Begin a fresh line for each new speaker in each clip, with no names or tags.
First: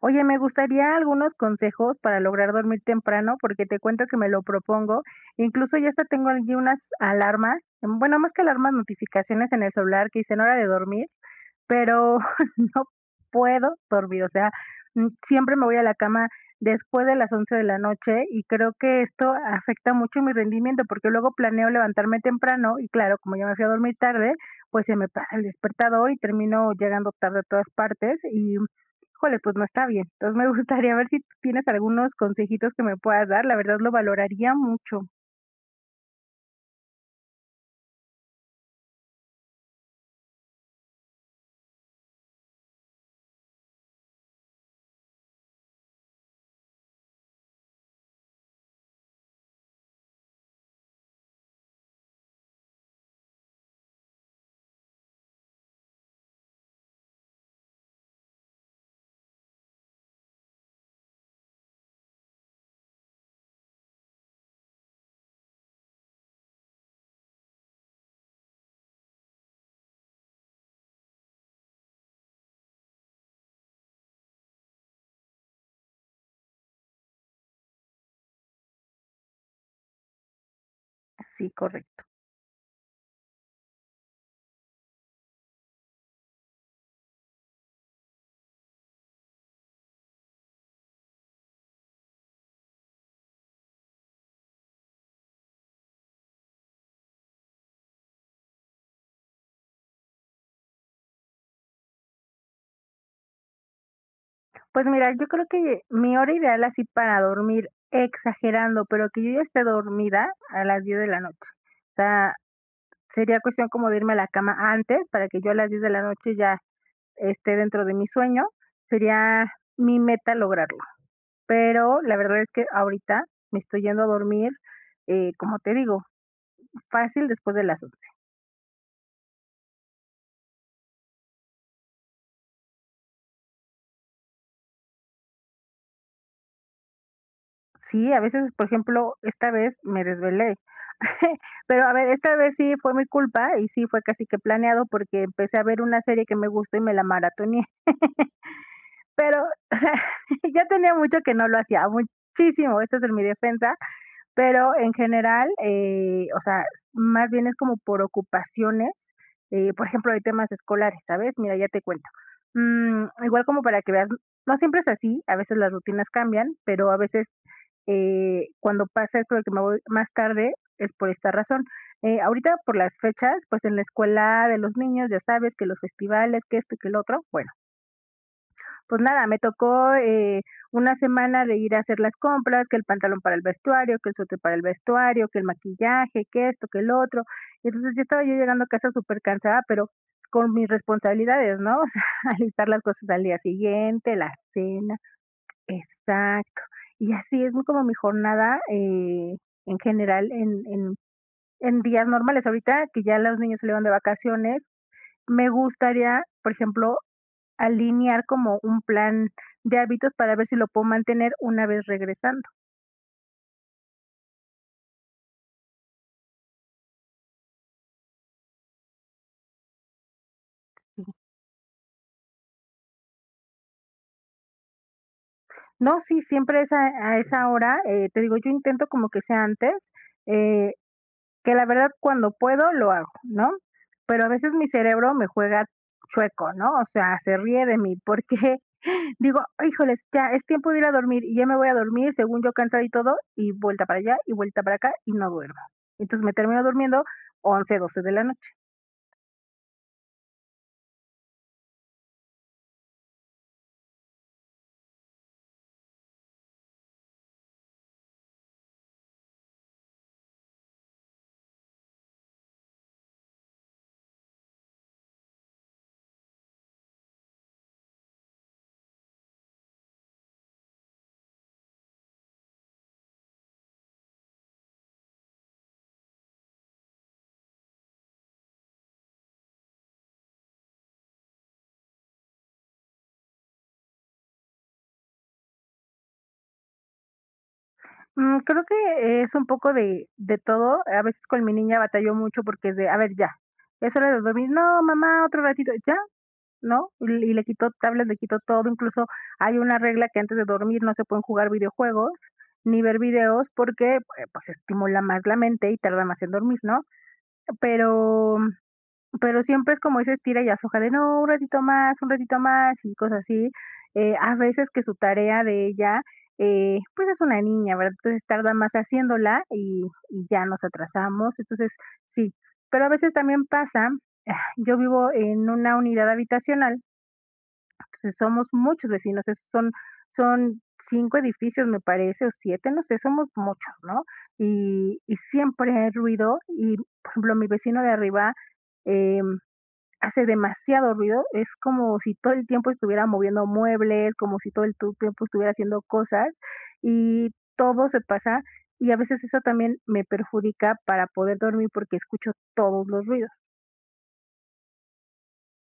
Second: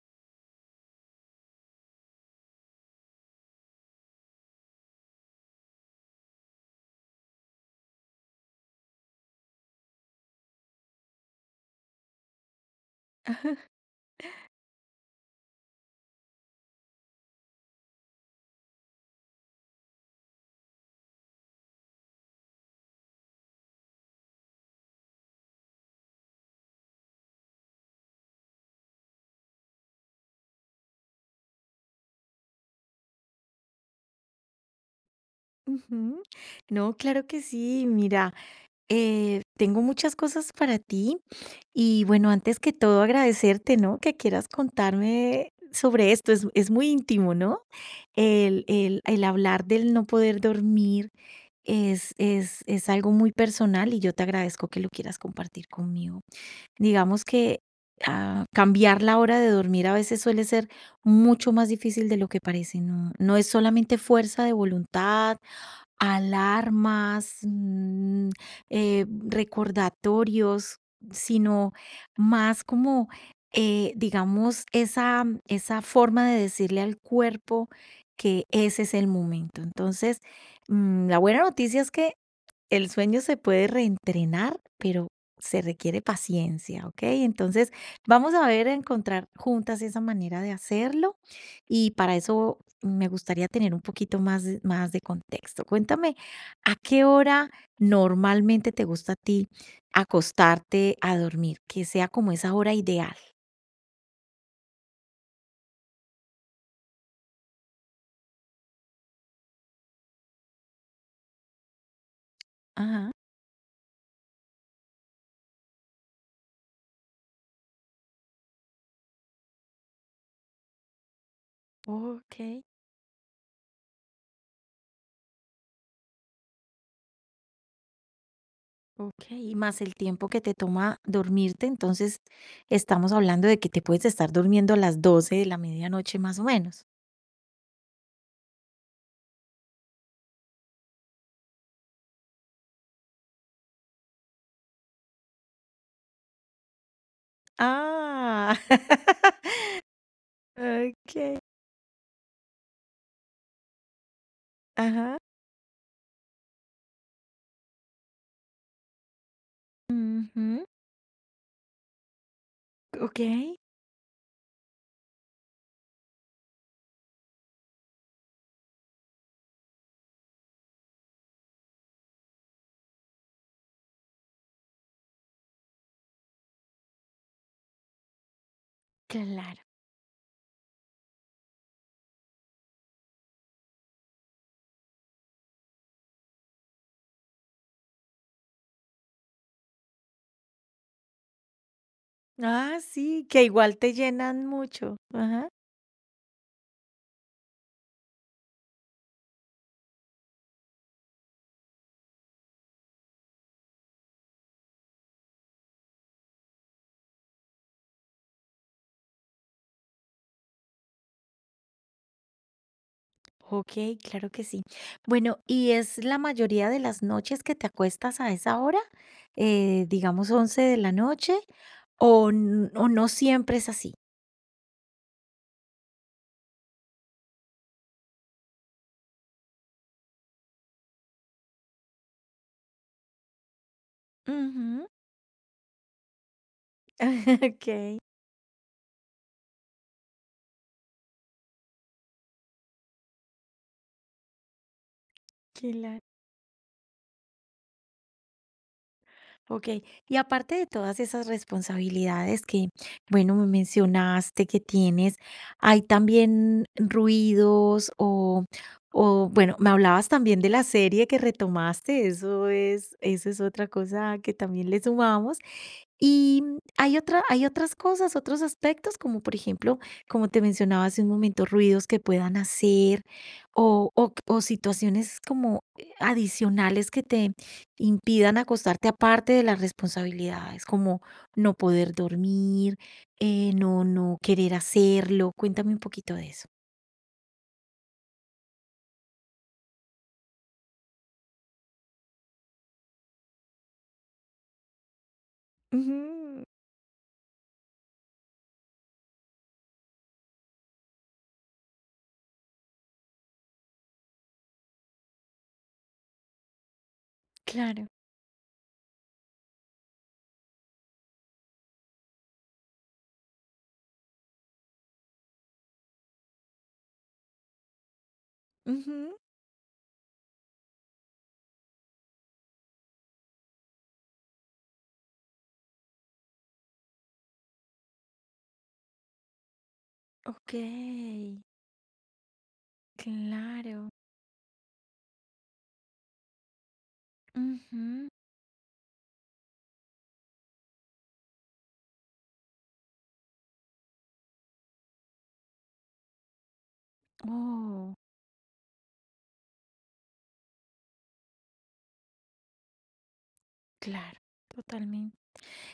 Oye, me gustaría algunos consejos para lograr dormir temprano, porque te cuento que me lo propongo. Incluso ya hasta tengo allí unas alarmas, bueno, más que alarmas, notificaciones en el celular que dicen hora de dormir. Pero no puedo dormir, o sea, siempre me voy a la cama después de las 11 de la noche y creo que esto afecta mucho mi rendimiento porque luego planeo levantarme temprano y claro, como yo me fui a dormir tarde, pues se me pasa el despertador y termino llegando tarde a todas partes y, híjole, pues no está bien. Entonces me gustaría ver si tú tienes algunos consejitos que me puedas dar, la verdad lo valoraría mucho.
Ujú. No, claro que sí. Mira, tengo muchas cosas para ti y bueno, antes que todo agradecerte, ¿no? Que quieras contarme sobre esto. Es muy íntimo, ¿no? El hablar del no poder dormir es algo muy personal y yo te agradezco que lo quieras compartir conmigo. Digamos que cambiar la hora de dormir a veces suele ser mucho más difícil de lo que parece, ¿no? No es solamente fuerza de voluntad alarmas, recordatorios, sino más como, digamos, esa forma de decirle al cuerpo que ese es el momento. Entonces, la buena
Sí,
noticia es
correcto.
que el sueño se puede reentrenar, pero se requiere paciencia, ¿ok? Entonces, vamos a ver, a encontrar juntas esa manera de hacerlo y para eso me gustaría tener un poquito más de contexto. Cuéntame, ¿a qué hora normalmente te gusta a ti acostarte a dormir? Que sea como esa hora ideal.
Pues mira, yo creo que mi hora ideal así para dormir, exagerando, pero que yo ya esté dormida a las 10 de la noche. O sea,
Ajá.
sería cuestión como de irme a la cama antes para que yo a las 10 de la noche ya esté dentro de mi sueño. Sería mi meta lograrlo. Pero la
Ok,
verdad es que ahorita me estoy yendo a dormir, como te digo, fácil después de las.
ok. Y más el tiempo que te toma dormirte. Entonces, estamos hablando de que te puedes estar durmiendo a las 12 de la medianoche más o menos.
Sí, a veces, por ejemplo, esta vez me desvelé. Pero a ver, esta vez sí fue mi culpa y sí fue casi que planeado porque empecé a ver una serie que me gustó y me la maratoneé.
Ah,
Pero, o sea, ya tenía mucho que
ok.
no lo hacía, muchísimo, eso es en mi defensa, pero en
Ajá.
general, o sea, más bien es como por ocupaciones, por ejemplo, de temas
Ujú.
escolares, ¿sabes? Mira, ya te cuento.
Ok,
Igual como para que veas, no siempre es así, a veces las rutinas cambian, pero a veces cuando pasa esto de que me voy más tarde es por esta razón. Ahorita por las fechas, pues en la escuela de los niños, ya sabes que los festivales, que esto y que el otro, bueno. Pues nada, me
claro.
tocó, una semana de ir a hacer las compras, que el pantalón para el vestuario, que el suéter para el vestuario, que el maquillaje, que esto, que el otro. Y entonces, ya estaba yo llegando a casa súper cansada, pero con mis responsabilidades, ¿no? O sea, alistar
Ah,
las cosas al
sí,
día
que igual te
siguiente, la
llenan mucho.
cena.
Ajá.
Exacto. Y así es muy como mi jornada, en general en días normales. Ahorita que ya los niños salieron de vacaciones, me gustaría, por ejemplo, alinear como un plan de hábitos para ver si lo puedo mantener una vez regresando.
Okey, claro que sí. Bueno, ¿y es la mayoría de las noches que te acuestas a esa hora? Digamos 11 de la noche, ¿o n o no siempre es así?
No, sí, siempre es a esa hora, te digo, yo intento como que sea antes, eh, que la verdad cuando puedo lo hago, ¿no? Pero a veces mi
Ujú.
cerebro me juega chueco, ¿no? O sea, se ríe de mí
Okey,
porque digo, híjoles, ya es tiempo de ir a dormir y ya me voy a dormir según yo cansada y todo, y vuelta para allá y vuelta para acá y no duermo.
claro.
Entonces me termino durmiendo 11, 12 de la noche.
Ok, y aparte de todas esas responsabilidades que, bueno, me mencionaste que tienes, hay también ruidos bueno, me hablabas también de la serie que retomaste, eso es otra cosa que también le sumamos. Y hay otras cosas, otros aspectos, como por ejemplo, como te mencionaba hace un momento, ruidos que puedan hacer o situaciones como adicionales que te impidan acostarte aparte de las responsabilidades, como no poder dormir, no querer hacerlo. Cuéntame un poquito de eso.
Creo que es un poco de todo. A veces con mi niña batalló mucho porque es de: "A ver, ya, es hora de dormir". "No, mamá, otro ratito", "Ya",
Ujú,
¿no? Y le quitó tablets, le quitó todo. Incluso hay una regla que antes de dormir no se pueden jugar videojuegos ni ver videos porque, pues, estimula más la mente y tarda más en dormir, ¿no?
claro.
Pero pero siempre es como ese estira y afloja de: "No, un ratito más", y cosas así. A veces que su tarea de ella, pues, es una niña, ¿verdad? Entonces, tarda más
Ujú,
haciéndola y ya nos atrasamos. Entonces, sí. Pero a veces también pasa, yo vivo en una unidad habitacional, entonces somos muchos vecinos, es son son 5
okey,
edificios, me parece, o 7 no sé, somos muchos,
claro.
¿no? Y siempre hay ruido y, por ejemplo, mi vecino de
Ujú.
arriba, em hace demasiado ruido, es como si todo el tiempo estuviera moviendo muebles, como si todo el tiempo estuviera haciendo cosas y todo
Oh,
se pasa y a veces eso también me perjudica para poder dormir porque escucho todos los ruidos.
claro, totalmente.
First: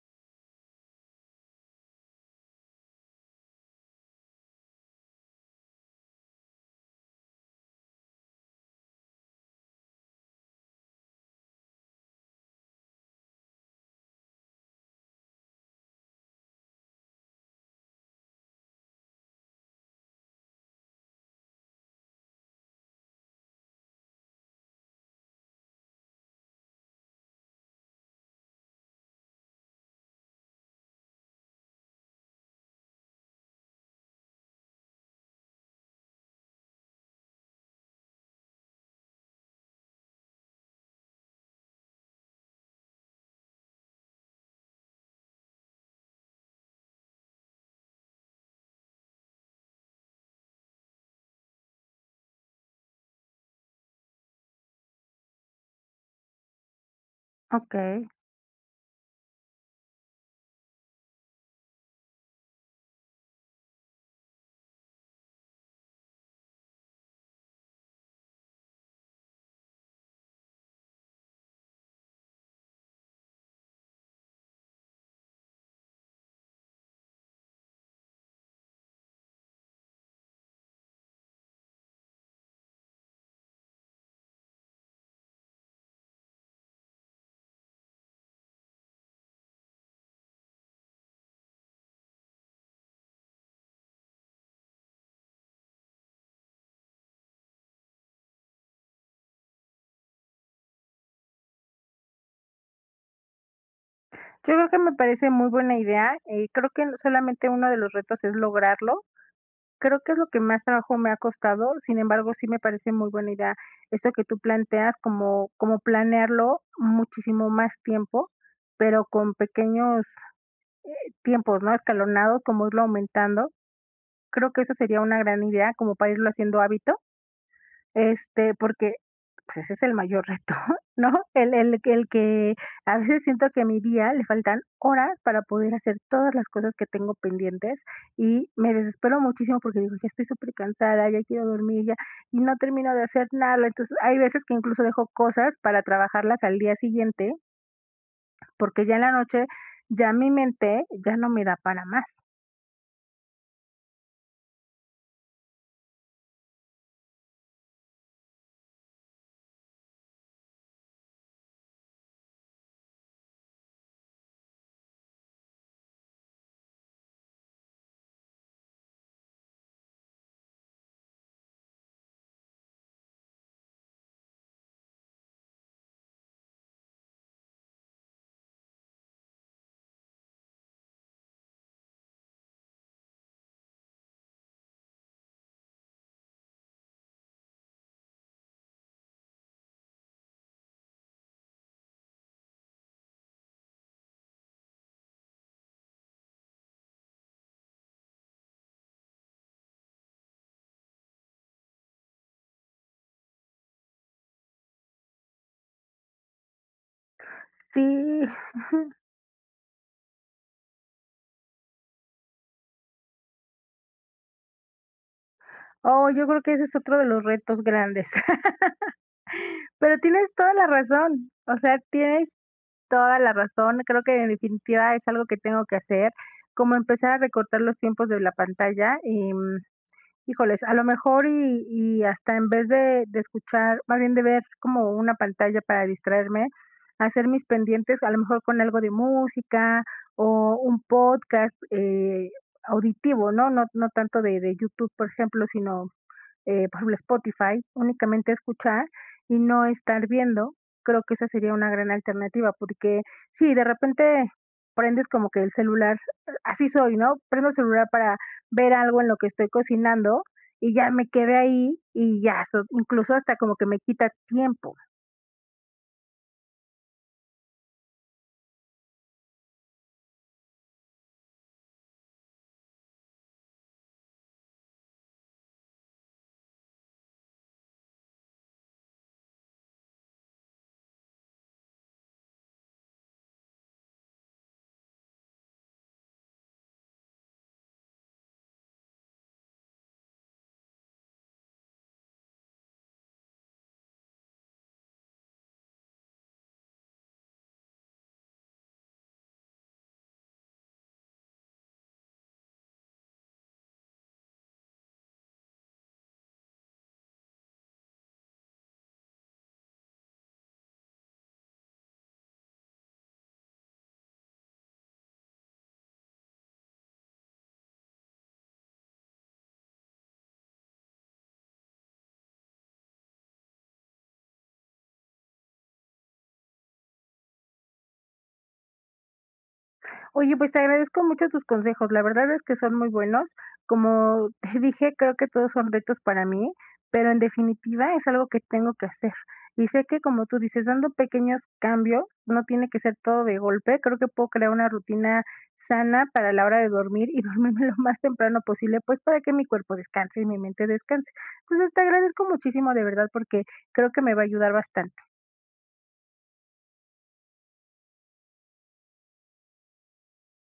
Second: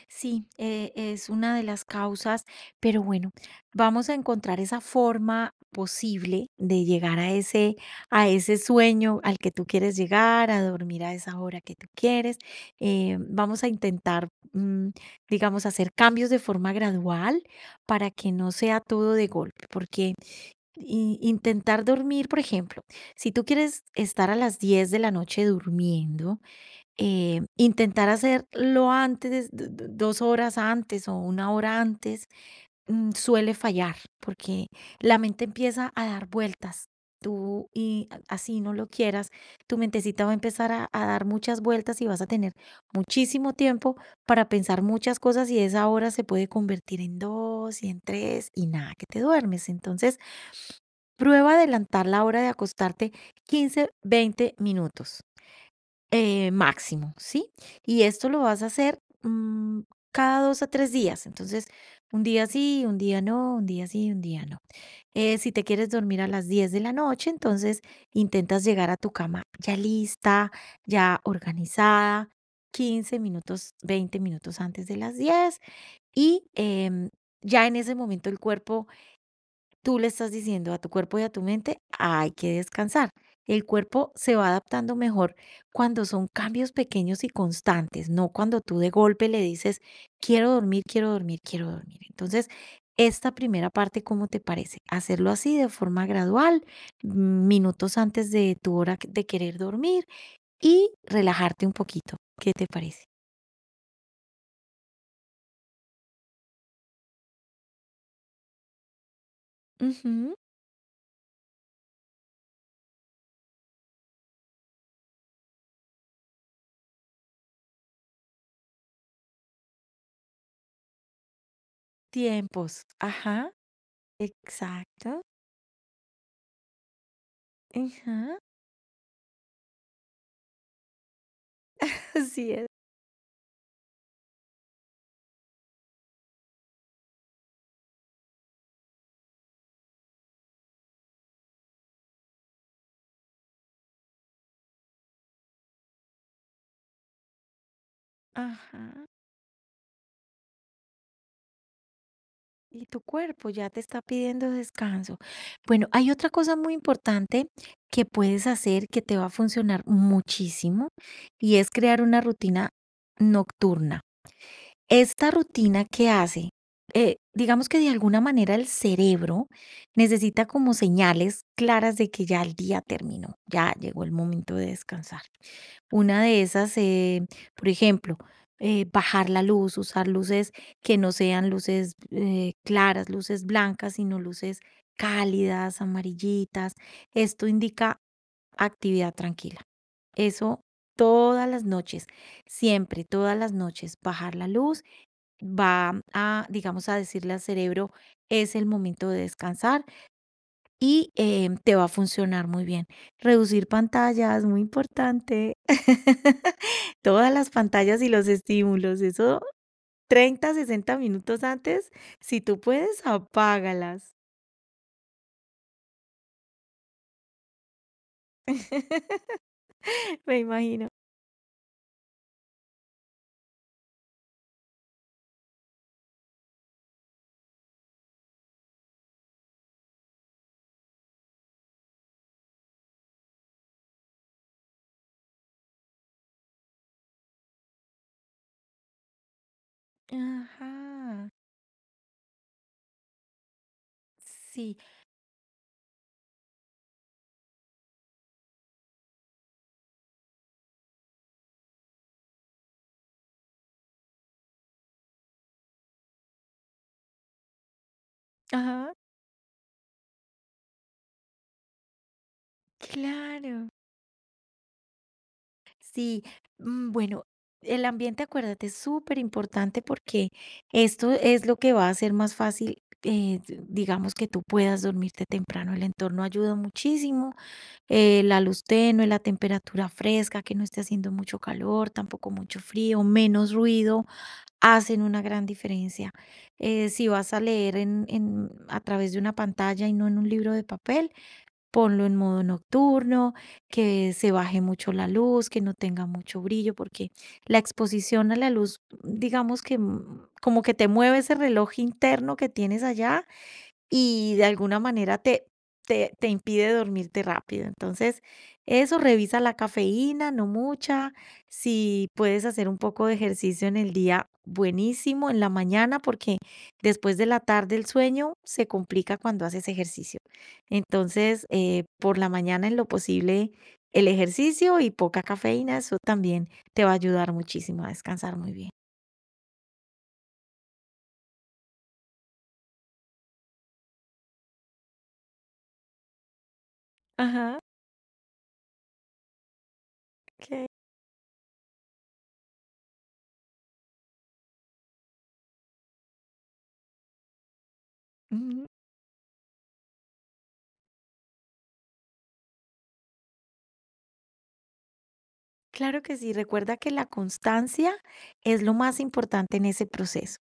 Sí, es una de las causas, pero bueno, vamos a encontrar esa forma posible de llegar a ese sueño al que tú quieres llegar, a dormir a esa hora que tú quieres. Vamos a intentar, digamos, hacer cambios de forma gradual para que no sea todo de golpe, porque intentar dormir, por ejemplo, si tú quieres estar a las 10 de la noche durmiendo, intentar hacerlo antes, 2 horas antes o 1 hora antes, suele fallar porque la mente empieza a dar vueltas. Tú, y así no lo quieras, tu mentecita va a empezar a dar muchas vueltas y vas a tener muchísimo tiempo para pensar muchas cosas y esa hora se puede convertir en dos y en tres y nada, que te duermes. Entonces, prueba adelantar la hora de acostarte 15, 20 minutos máximo, ¿sí?
Ok,
Y esto lo vas a hacer cada 2 a 3 días. Entonces, un día sí, un día no, un día sí, un día no. Si te quieres dormir a las 10 de la noche, entonces intentas llegar a tu cama ya lista, ya organizada, 15 minutos, 20 minutos antes de las 10 y ya en ese momento el cuerpo tú le estás diciendo a tu cuerpo y a tu mente, hay que descansar. El cuerpo se va adaptando mejor cuando son cambios pequeños y constantes, no cuando tú de golpe le dices, quiero dormir, quiero dormir, quiero dormir. Entonces, esta primera parte, ¿cómo te parece? Hacerlo así de forma gradual, minutos antes de tu hora de querer dormir y relajarte un poquito. ¿Qué te parece?
yo creo que me parece muy buena idea. Creo que solamente uno de los retos es lograrlo. Creo que es lo
Ujú,
que más trabajo me ha costado. Sin embargo, sí me parece muy buena idea esto que tú planteas, como planearlo muchísimo más tiempo, pero con pequeños tiempos, ¿no?, escalonados, como
tiempos.
irlo
Ajá.
aumentando. Creo que eso sería una
Exacto.
gran idea como para irlo haciendo hábito,
Ajá.
este, porque, pues, ese es el mayor reto, ¿no? El
Así
que
es.
a veces siento que a mi día le faltan horas para poder hacer todas las cosas que tengo pendientes, y me desespero muchísimo porque digo: "Ya estoy súper cansada ya quiero dormir, ya", y no termino de hacer nada. Entonces, hay veces que incluso dejo cosas para trabajarlas al día siguiente,
Ajá.
porque ya en la noche, ya mi mente ya no me da para más.
Y tu cuerpo ya te está pidiendo descanso. Bueno, hay otra cosa muy importante que puedes hacer que te va a funcionar muchísimo y es crear una rutina nocturna. Esta rutina, ¿que hace? Digamos que de alguna manera el cerebro necesita como señales claras de que ya el día terminó, ya llegó el momento de descansar. Una de esas, por ejemplo, bajar la luz, usar luces que no sean luces claras, luces blancas, sino luces cálidas, amarillitas. Esto indica actividad tranquila. Eso todas las noches, siempre, todas las noches, bajar la luz va a, digamos, a decirle al cerebro, es el momento de descansar y te va a funcionar muy bien. Reducir pantallas, muy importante. Todas las pantallas y
Sí.
los estímulos, eso 30 60 minutos antes, si tú puedes, apágalas.
Oh, yo creo que ese es otro de los retos grandes. Pero tienes
Me
toda la
imagino.
razón, o sea, tienes toda la razón. Creo que en definitiva es algo que tengo que hacer, como empezar a recortar los tiempos de la pantalla y, híjoles, a lo mejor y hasta en vez de escuchar, más bien de ver como una pantalla para distraerme, hacer mis pendientes, a lo mejor con algo de música o un
Ajá,
podcast, auditivo, ¿no? No no tanto de
sí,
YouTube, por ejemplo, sino por ejemplo, Spotify, únicamente escuchar y no estar viendo, creo que esa sería una gran alternativa, porque sí, de repente prendes como que el celular, así soy, ¿no? Prendo el celular para ver
ajá,
algo en lo que estoy cocinando y ya me quedé ahí y ya, incluso hasta como que
claro.
me quita tiempo.
Sí, bueno, el ambiente, acuérdate, es súper importante porque esto es lo que va a hacer más fácil, digamos, que tú puedas dormirte temprano. El entorno ayuda muchísimo, la luz tenue, la temperatura fresca, que no esté haciendo mucho calor, tampoco mucho frío, menos ruido, hacen una gran diferencia. Si vas a leer en, a través de una pantalla y no en un libro de papel, ponlo en modo nocturno, que se baje mucho la luz, que no tenga mucho brillo, porque la exposición a la luz, digamos que como que te mueve ese reloj interno que tienes allá y de alguna manera te impide dormirte rápido. Entonces, eso, revisa la cafeína, no mucha. Si puedes hacer un poco de ejercicio en el día, buenísimo, en la mañana, porque después de la tarde el sueño se complica cuando haces ejercicio. Entonces, por la mañana en lo posible, el ejercicio y poca cafeína, eso también te va a ayudar muchísimo a descansar muy bien.
Oye, pues te agradezco mucho tus consejos. La verdad es que son muy buenos. Como te dije, creo que todos son retos para mí, pero en definitiva es algo que tengo que hacer. Y sé que, como tú dices,
Ok.
dando pequeños cambios, no tiene que ser todo de golpe. Creo que puedo crear una rutina sana para la hora de dormir y dormirme lo más temprano
Ujú.
posible, pues para que mi cuerpo descanse y mi mente descanse. Entonces, te agradezco muchísimo de verdad porque creo que me va a ayudar bastante.
Claro que sí, recuerda que la constancia es lo más importante en ese proceso.